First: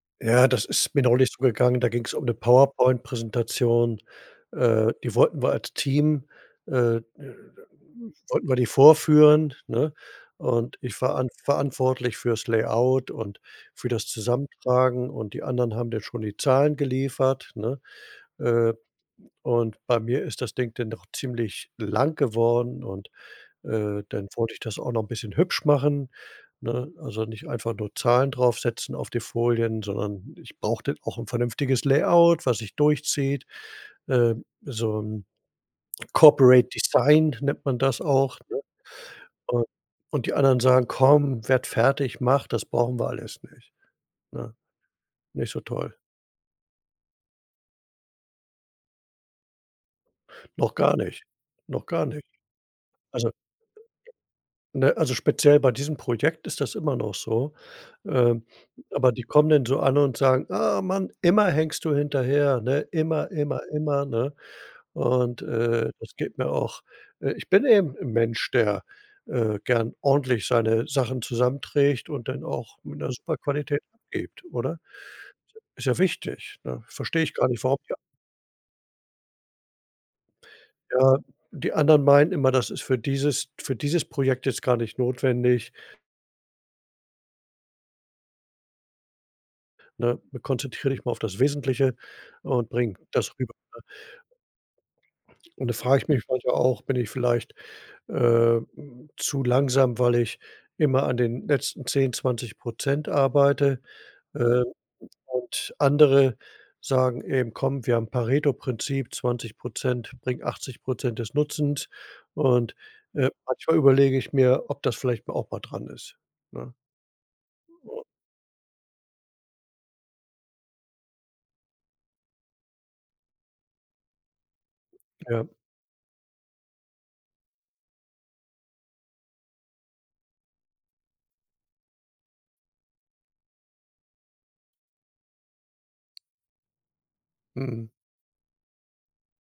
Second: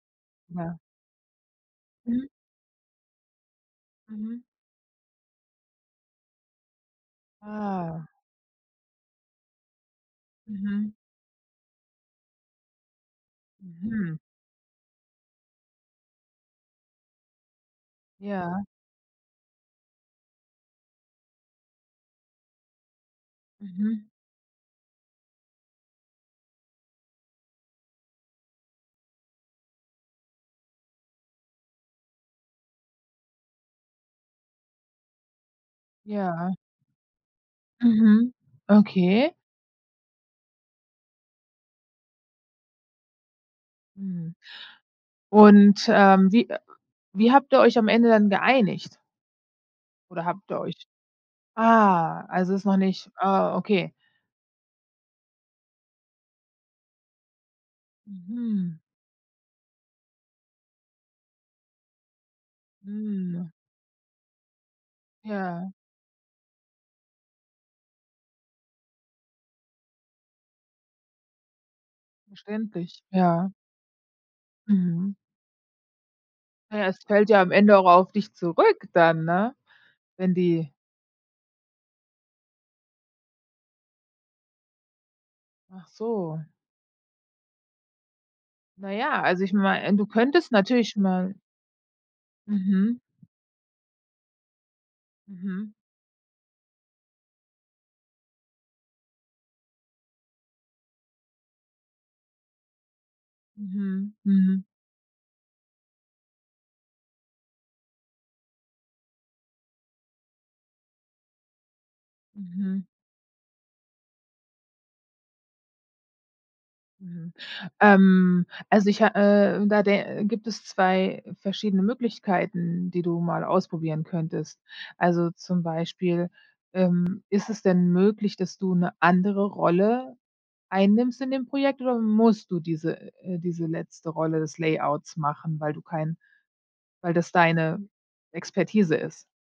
Ja, das Ja. ist mir neulich so gegangen, da ging's um Mhm. 'ne Powerpoint-Präsentation, Mhm. äh, die wollten wir als Team äh, äh, Ah. wollten wir die vorführen, ne, und Mhm. ich war an verantwortlich für's Layout und für das Mhm. Zusammentragen und die anderen haben dann schon die Zahlen geliefert, ne? Ja. Äh, und bei mir ist das Ding dann doch ziemlich lang geworden und, äh, Mhm. dann wollte ich das auch noch 'n bisschen hübsch machen, ne? Also, nicht einfach nur Zahlen draufsetzen auf die Folien, sondern ich brauchte auch 'n vernünftiges Layout, was sich durchzieht, ähm, so 'n Ja. Corporate Design nennt man das Mhm, auch, ne? okay. Und und die anderen sagen: „Komm, werd fertig, mach, das brauchen wir alles nicht.“ Mhm, Ne, nicht so und, toll. ähm, wie, äh wie habt ihr euch am Ende dann geeinigt? Oder habt ihr Noch euch gar nicht, noch gar ah, nicht. also, ist noch nicht Also ah, okay. Ne, also, speziell bei diesem Projekt ist das immer noch so. Ähm, Mhm. aber die kommen dann so an und sagen: „Ah, Mann, immer hängst du hinterher, ne, immer, Hm. immer, immer, ne?“ Und Ja. äh, das geht mir auch Äh, ich bin eben 'n Mensch, der, äh, gern ordentlich seine Sachen zusammenträgt und dann auch mit Verständlich, 'ner super ja. Qualität abgibt, oder? Mhm. Ist ja wichtig, ne? Ja, es Verstehe fällt ich ja gar am nicht, Ende warum auch die a auf dich zurück dann, ne? Wenn die Ja, die anderen meinen immer, das ist für dieses für dieses Projekt jetzt gar nicht notwendig. Ach so. Na ja, also, ich mei du „Ne, könntest konzentrier natürlich dich mal auf mal das Wesentliche und bring Mhm. das rüber.“ Ne? Und Mhm. da frage ich mich manchmal auch: „Bin ich vielleicht, ähm, zu langsam, weil ich immer an den letzten 10, 20 % arbeite?“ Mhm, mhm. Ähm, und andere sagen eben: „Komm, wir haben Pareto-Prinzip, 20 % bringt 80 % des Nutzens.“ und, Mhm. äh, manchmal überlege ich mir, ob das vielleicht mal auch mal dran ist, ne? Mhm, ähm, also, ich ha äh, da der gibt es 2 verschiedene Möglichkeiten, die du mal ausprobieren könntest. Also, Ja. zum Beispiel, ähm, ist es denn möglich, dass du 'ne andere Rolle einnimmst in dem Projekt, oder musst du diese äh, diese letzte Rolle des Layouts machen, weil du kein weil das deine Mhm. Expertise ist?